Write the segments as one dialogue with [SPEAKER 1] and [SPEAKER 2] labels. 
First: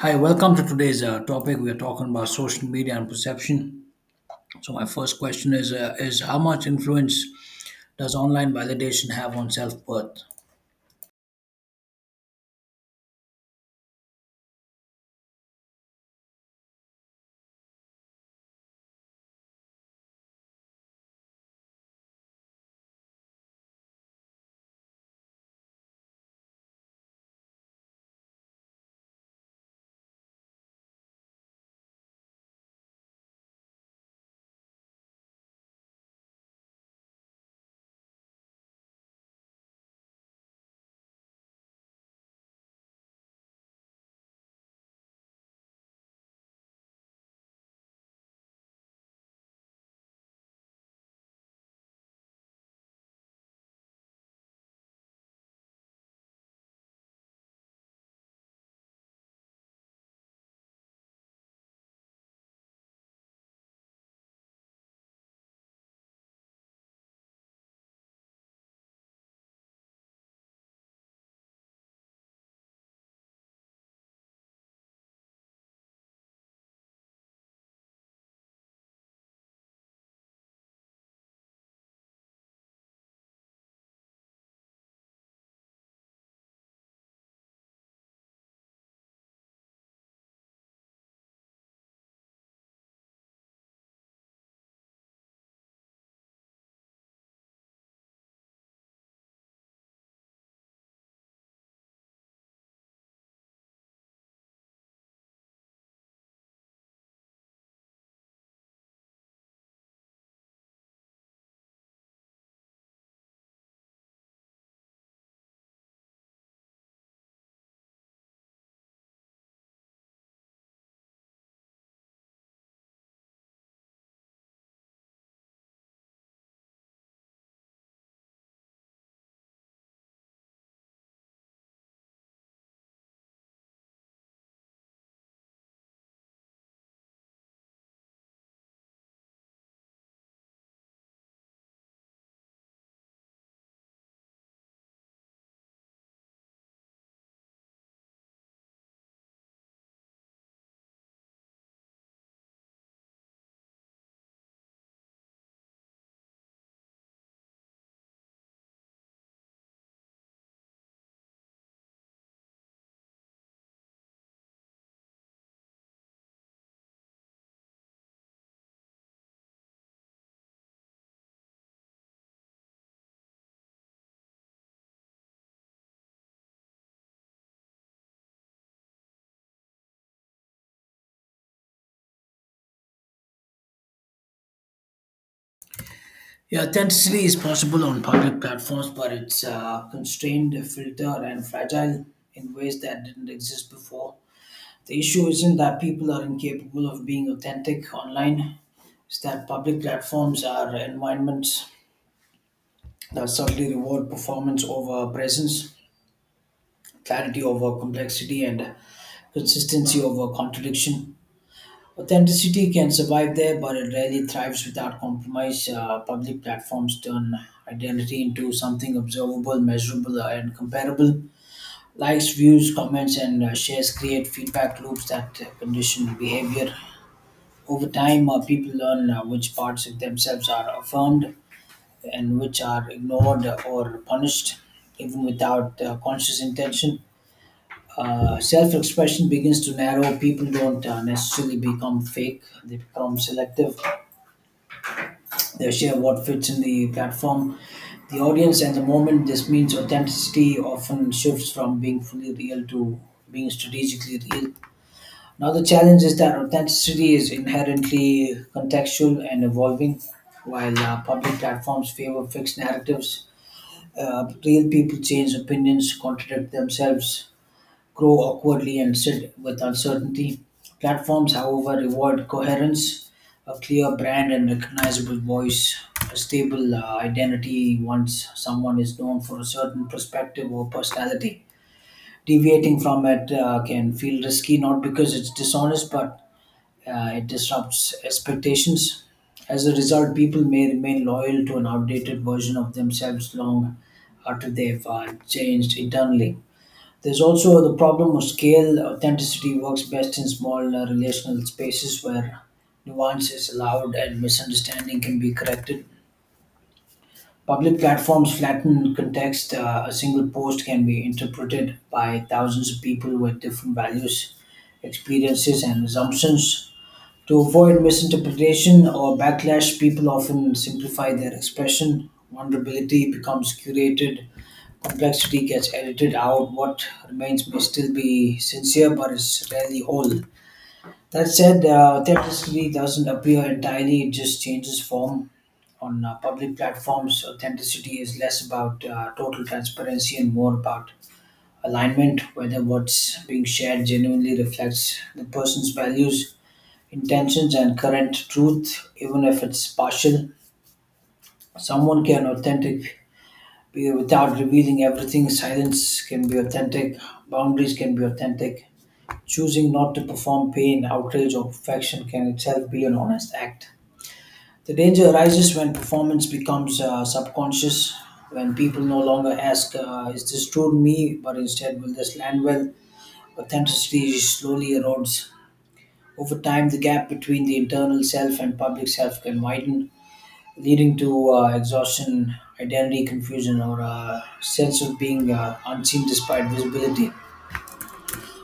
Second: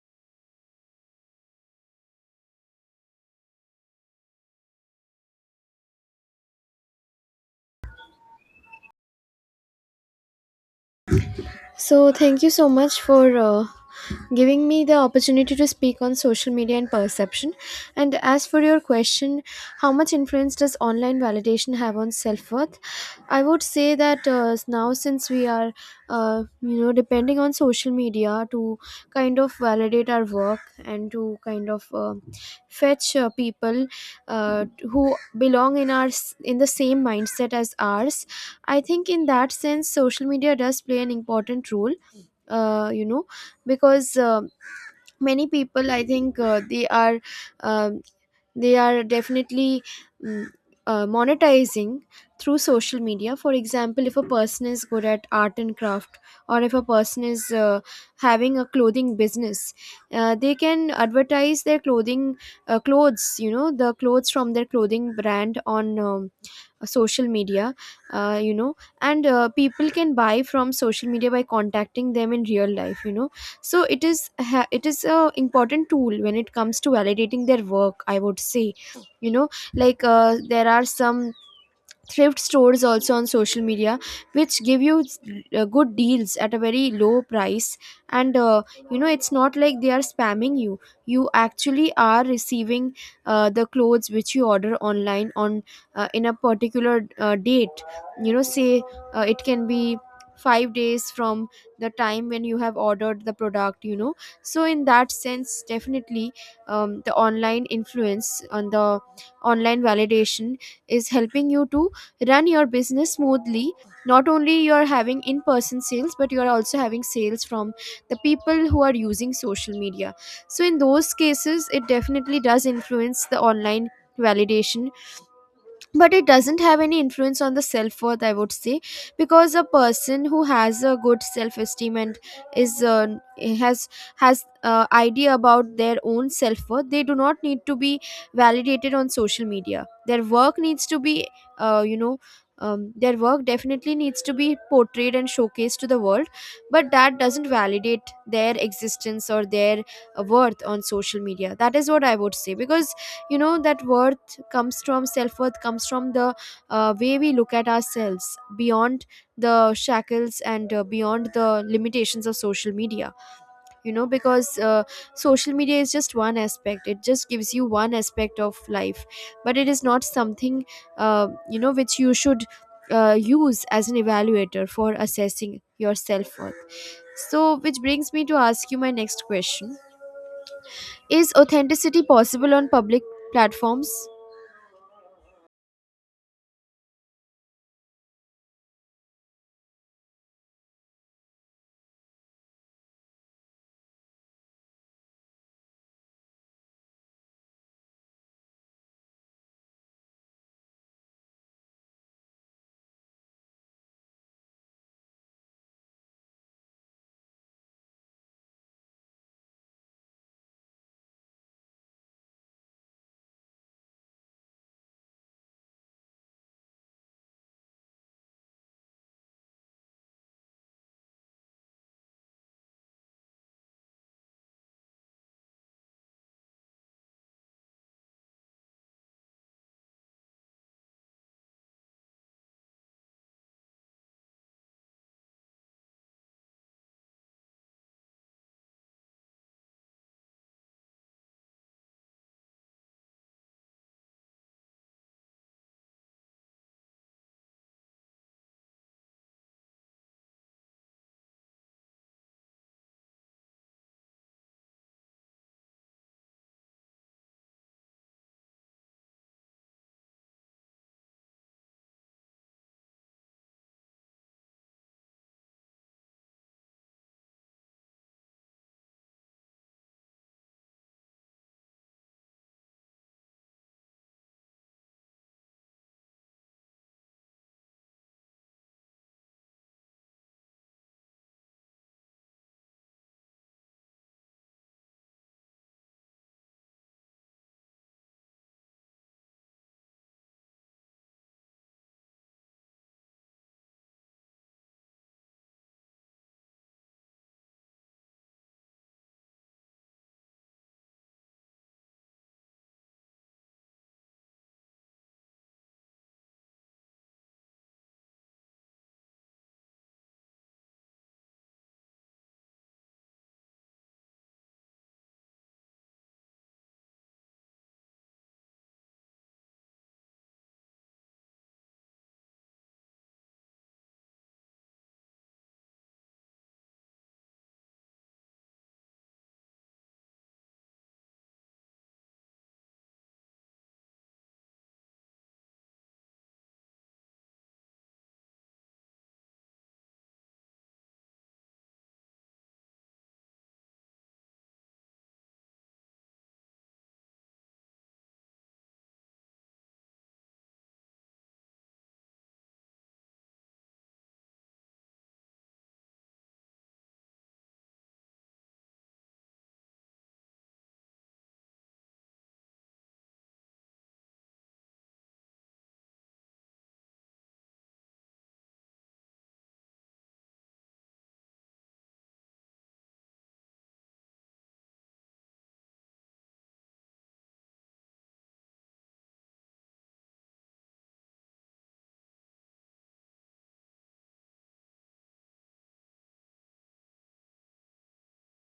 [SPEAKER 1] Hi, welcome to today's topic. We are talking about social media and perception. So, my first question is: how much influence does online validation have on self worth?
[SPEAKER 2] So, thank you so much for giving me the opportunity to speak on social media and perception. And as for your question, how much influence does online validation have on self worth? I would say that now, since we are, depending on social media to kind of validate our work and to kind of fetch people uh, who belong in in the same mindset as ours. I think in that sense, social media does play an important role, uh, you know, because many people, I think, um, they are definitely mm, monetizing through social media. For example, if a person is good at art and craft, or if a person is having a clothing business, they can advertise their clothing clothes, you know, the clothes from their clothing brand on. Social media, uh, you know and people can buy from social media by contacting them in real life, you know, so it is a important tool when it comes to validating their work, I would say. You know, like there are some thrift stores also on social media, which give you good deals at a very low price, and you know, it's not like they are spamming you. You actually are receiving the clothes which you order online on in a particular date. You know, say it can be 5 days from the time when you have ordered the product, you know. So in that sense, definitely the online influence on the online validation is helping you to run your business smoothly. Not only you're having in person sales, but you're also having sales from the people who are using social media, so in those cases it definitely does influence the online validation, but it doesn't have any influence on the self worth, I would say. Because a person who has a good self esteem and is has has idea about their own self worth, they do not need to be validated on social media. Their work needs to be uh, you know their work definitely needs to be portrayed and showcased to the world, but that doesn't validate their existence or their worth on social media. That is what I would say, because, you know, that worth comes from, self worth comes from the way we look at ourselves beyond the shackles and beyond the limitations of social media. You know, because social media is just one aspect, it just gives you one aspect of life, but it is not something which you should use as an evaluator for assessing your self worth. So which brings me to ask you my next question: is authenticity possible on public platforms?
[SPEAKER 1] Yeah, authenticity is possible on public platforms, but it's constrained, filtered, and fragile in ways that didn't exist before. The issue isn't that people are incapable of being authentic online; it's that public platforms are environments that subtly reward performance over presence, clarity over complexity, and consistency over contradiction. Authenticity can survive there, but it rarely thrives without compromise. Public platforms turn identity into something observable, measurable, and comparable. Likes, views, comments, and shares create feedback loops that condition behavior. Over time, people learn which parts of themselves are affirmed and which are ignored or punished, even without conscious intention. Self-expression begins to narrow. People don't necessarily become fake; they become selective. They share what fits in the platform, the audience, and the moment. This means authenticity often shifts from being fully real to being strategically real. Another challenge is that authenticity is inherently contextual and evolving, while public platforms favor fixed narratives. Real people change opinions, contradict themselves, grow awkwardly and sit with uncertainty. Platforms, however, reward coherence, a clear brand, and recognizable voice. A stable identity once someone is known for a certain perspective or personality. Deviating from it can feel risky, not because it's dishonest, but it disrupts expectations. As a result, people may remain loyal to an outdated version of themselves long after they've changed internally. There's also the problem of scale. Authenticity works best in small relational spaces where nuance is allowed and misunderstanding can be corrected. Public platforms flatten context. A single post can be interpreted by thousands of people with different values, experiences, and assumptions. To avoid misinterpretation or backlash, people often simplify their expression. Vulnerability becomes curated, complexity gets edited out. What remains may still be sincere but it's rarely whole. That said, authenticity doesn't appear entirely, it just changes form. On public platforms, authenticity is less about total transparency and more about alignment, whether what's being shared genuinely reflects the person's values, intentions, and current truth, even if it's partial. Someone can without revealing everything. Silence can be authentic, boundaries can be authentic. Choosing not to perform pain, outrage, or perfection can itself be an honest act. The danger arises when performance becomes subconscious, when people no longer ask, is this true to me? But instead, will this land well? Authenticity slowly erodes. Over time, the gap between the internal self and public self can widen, leading to exhaustion, identity confusion, or a sense of being unseen despite visibility.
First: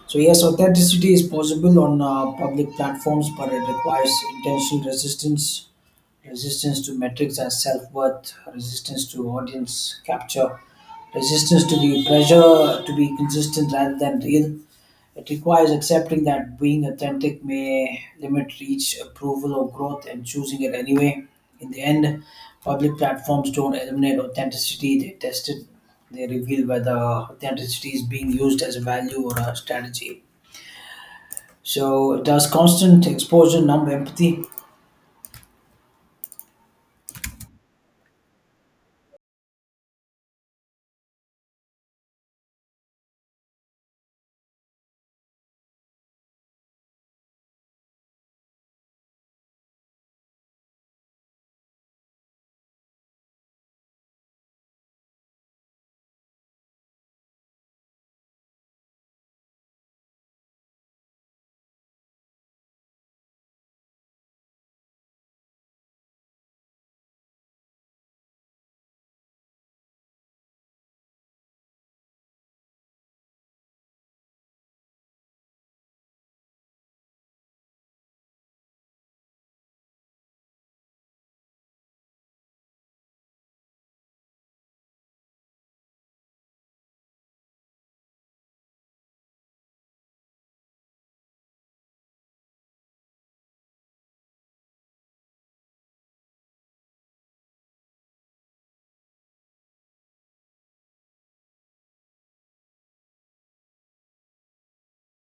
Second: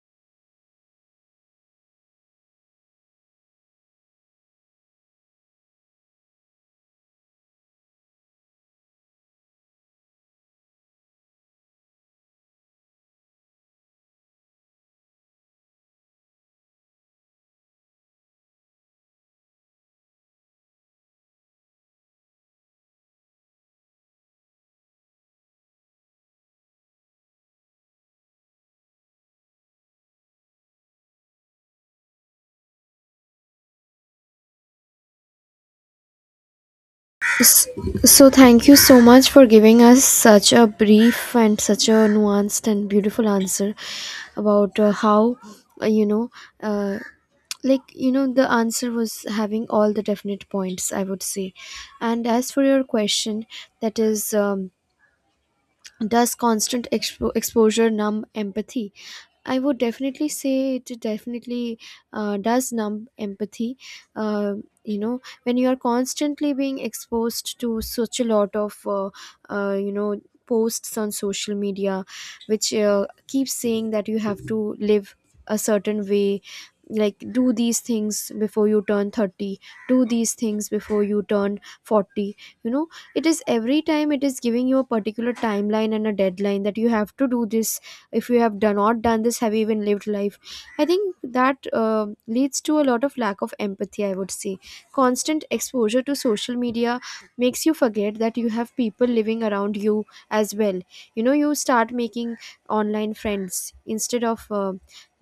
[SPEAKER 1] So, yes, authenticity is possible on public platforms, but it requires intentional resistance, resistance to metrics as self worth, resistance to audience capture, resistance to the pressure to be consistent rather than real. It requires accepting that being authentic may limit reach, approval, or growth and choosing it anyway. In the end, public platforms don't eliminate authenticity, they test it. They reveal whether authenticity is being used as a value or a strategy. So, does constant exposure numb empathy?
[SPEAKER 2] S- So, thank you so much for giving us such a brief and such a nuanced and beautiful answer about how, uh, you know, uh, like, you know, the answer was having all the definite points, I would say. And as for your question, that is, does exposure numb empathy? I would definitely say it definitely does numb empathy. Uh, you know, when you are constantly being exposed to such a lot of, uh, you know, posts on social media, which keeps saying that you have to live a certain way, like do these things before you turn 30, do these things before you turn 40. You know, it is every time it is giving you a particular timeline and a deadline that you have to do this. If you have done, not done this, have you even lived life? I think that leads to a lot of lack of empathy, I would say. Constant exposure to social media makes you forget that you have people living around you as well. You know, you start making online friends instead of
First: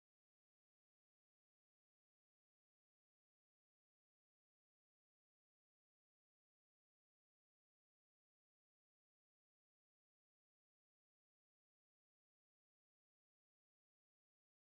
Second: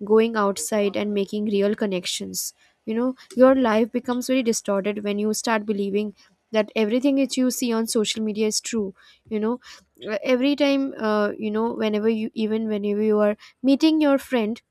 [SPEAKER 2] going outside and making real connections. You know, your life becomes very distorted when you start believing that everything that you see on social media is true. You know, every time, you know, whenever you, even whenever you are meeting your friend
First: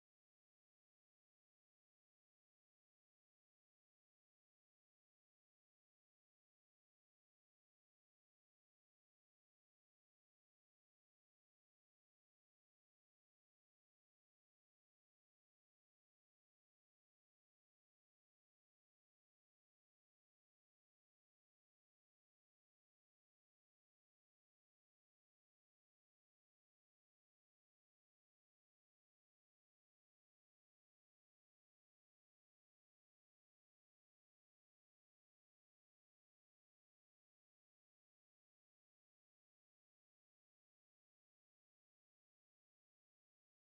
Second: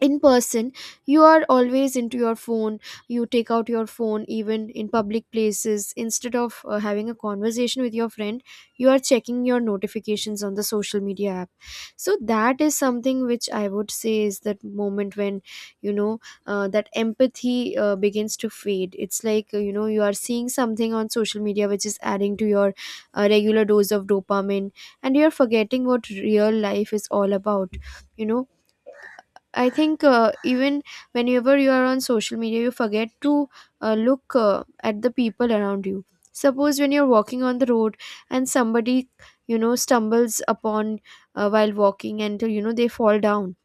[SPEAKER 2] in person, you are always into your phone. You take out your phone even in public places instead of having a conversation with your friend. You are checking your notifications on the social media app. So that is something which I would say is that moment when, you know, that empathy begins to fade. It's like, you know, you are seeing something on social media which is adding to your regular dose of dopamine, and you are forgetting what real life is all about. You know, I think even whenever you are on social media, you forget to look at the people around you. Suppose when you're walking on the road and somebody, you know, stumbles upon while walking and, you know, they fall down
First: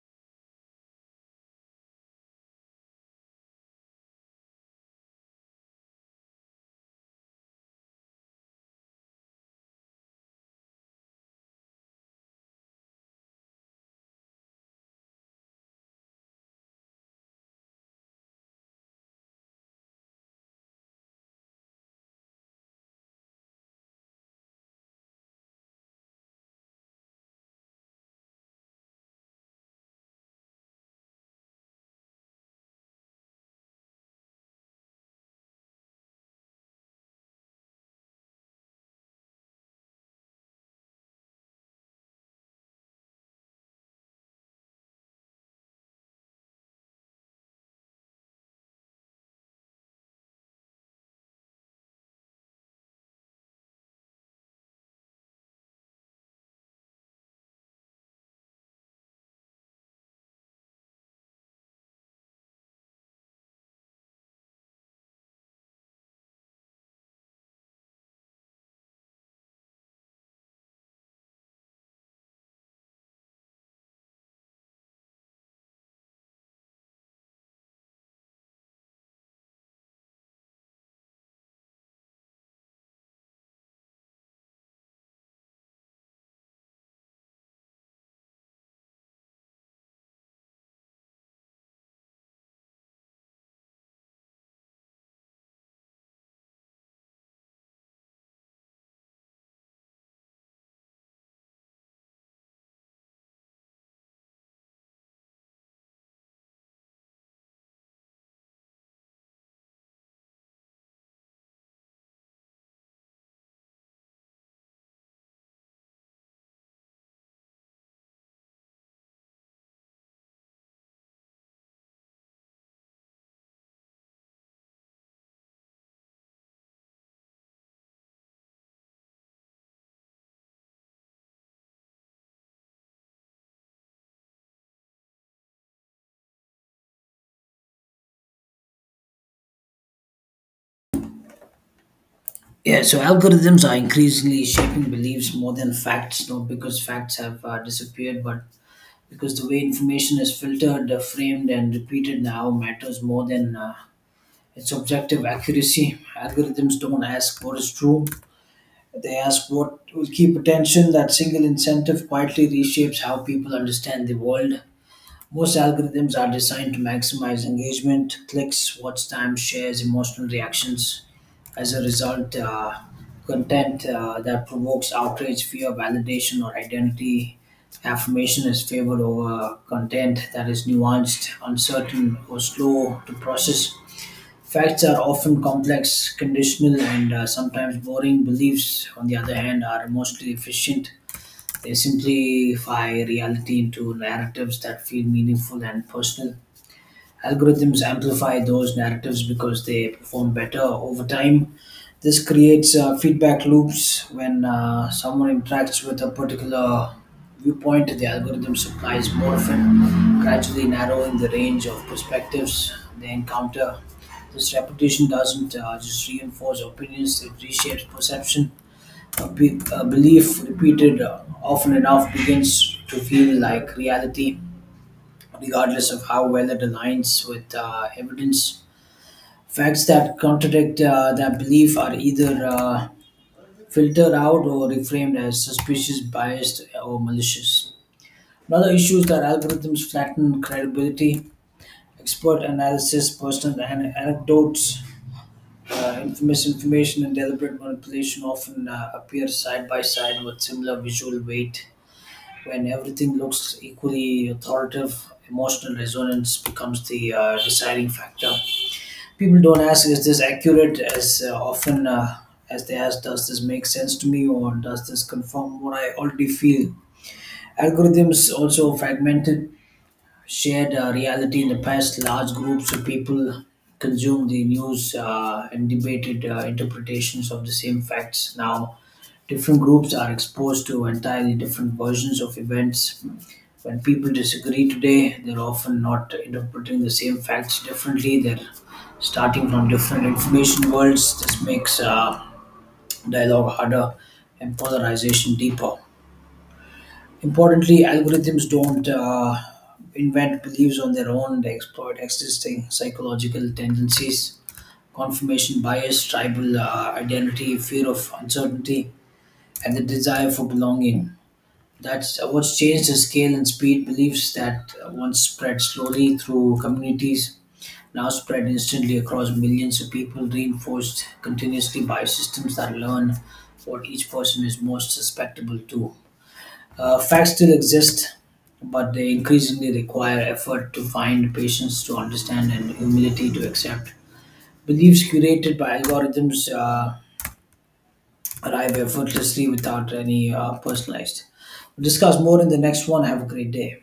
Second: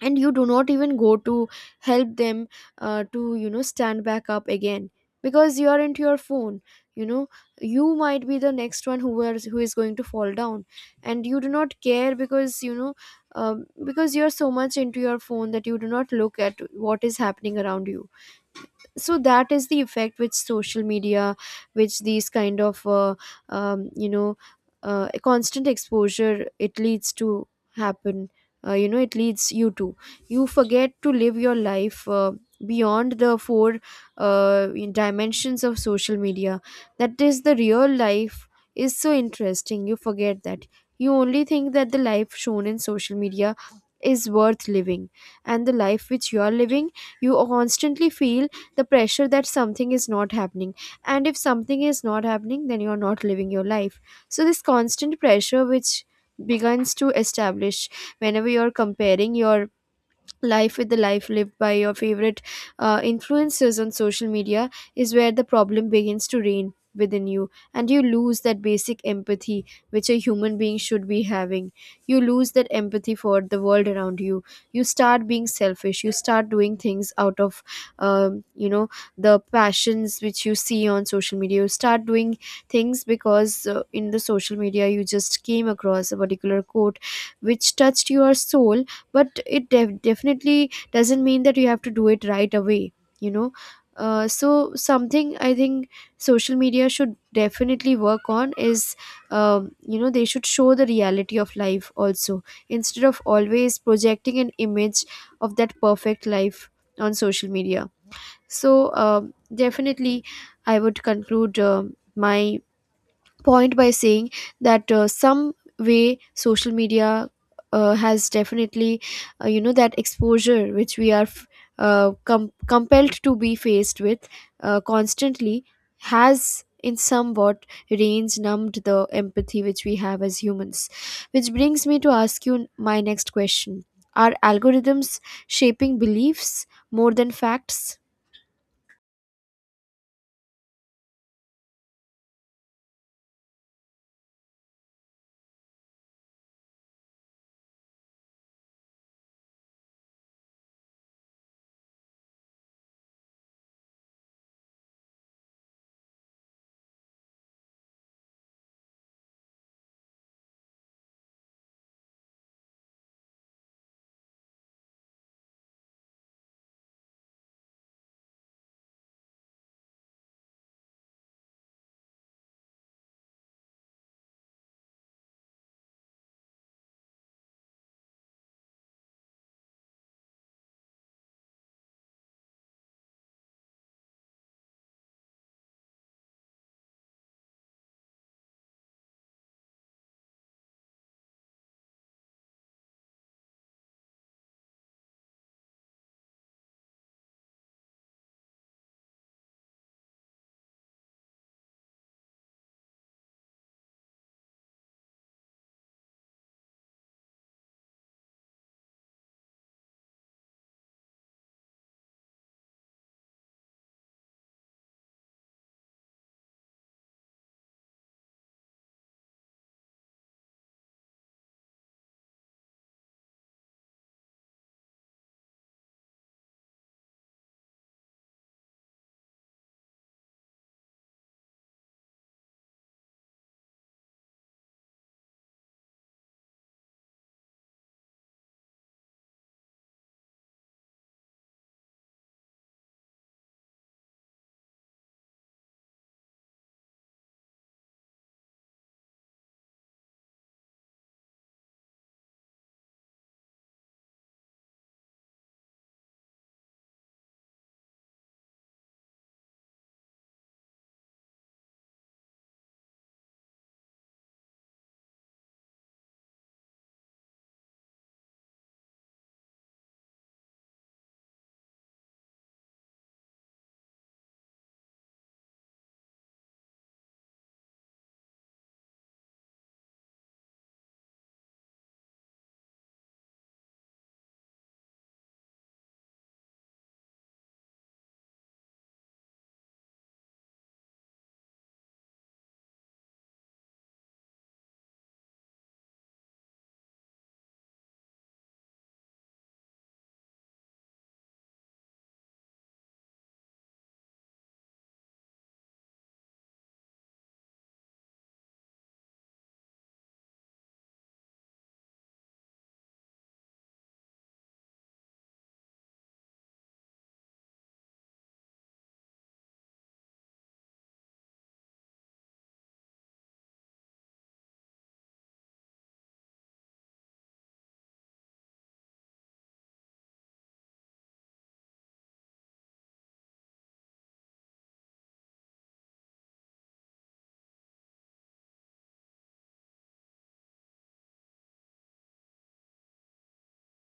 [SPEAKER 2] and you do not even go to help them to, you know, stand back up again because you are into your phone. You know, you might be the next one who is going to fall down, and you do not care because, you know, because you are so much into your phone that you do not look at what is happening around you. So that is the effect which social media, which these kind of um, you know constant exposure, it leads to happen. You know, it leads you to, you forget to live your life beyond the four dimensions of social media, that is the real life is so interesting. You forget that, you only think that the life shown in social media is worth living, and the life which you are living, you constantly feel the pressure that something is not happening, and if something is not happening then you're not living your life. So this constant pressure which begins to establish whenever you're comparing your life with the life lived by your favorite influencers on social media is where the problem begins to reign within you, and you lose that basic empathy which a human being should be having. You lose that empathy for the world around you, you start being selfish, you start doing things out of um, you know the passions which you see on social media. You start doing things because in the social media you just came across a particular quote which touched your soul, but it definitely doesn't mean that you have to do it right away. You know, so something I think social media should definitely work on is, you know, they should show the reality of life also instead of always projecting an image of that perfect life on social media. So, definitely, I would conclude my point by saying that some way social media has definitely you know, that exposure which we are compelled to be faced with constantly, has in somewhat reins numbed the empathy which we have as humans. Which brings me to ask you my next question: are algorithms shaping beliefs more than facts?
[SPEAKER 1] Yeah, so algorithms are increasingly shaping beliefs more than facts, not because facts have disappeared, but because the way information is filtered, framed, and repeated now matters more than its objective accuracy. Algorithms don't ask what is true, they ask what will keep attention. That single incentive quietly reshapes how people understand the world. Most algorithms are designed to maximize engagement, clicks, watch time, shares, emotional reactions. As a result, content that provokes outrage, fear, validation, or identity affirmation is favored over content that is nuanced, uncertain, or slow to process. Facts are often complex, conditional, and sometimes boring. Beliefs, on the other hand, are mostly efficient. They simplify reality into narratives that feel meaningful and personal. Algorithms amplify those narratives because they perform better over time. This creates feedback loops. When someone interacts with a particular viewpoint, the algorithm supplies more of it, gradually narrowing the range of perspectives they encounter. This repetition doesn't just reinforce opinions, it reshapes perception. A belief repeated often enough begins to feel like reality regardless of how well it aligns with evidence. Facts that contradict that belief are either filtered out or reframed as suspicious, biased, or malicious. Another issue is that algorithms flatten credibility. Expert analysis, personal anecdotes, infamous information, and deliberate manipulation often appear side by side with similar visual weight. When everything looks equally authoritative, emotional resonance becomes the deciding factor. People don't ask, is this accurate, as often as they ask, does this make sense to me, or does this confirm what I already feel? Algorithms also fragmented shared reality. In the past, large groups of people consumed the news and debated interpretations of the same facts. Now different groups are exposed to entirely different versions of events. When people disagree today, they're often not interpreting the same facts differently, they're starting from different information worlds. This makes dialogue harder and polarization deeper. Importantly, algorithms don't invent beliefs on their own, they exploit existing psychological tendencies, confirmation bias, tribal identity, fear of uncertainty, and the desire for belonging. That's what's changed, the scale and speed. Beliefs that once spread slowly through communities now spread instantly across millions of people, reinforced continuously by systems that learn what each person is most susceptible to. Facts still exist, but they increasingly require effort to find, patience to understand, and humility to accept. Beliefs curated by algorithms arrive effortlessly without any personalized. We'll discuss more in the next one. Have a great day.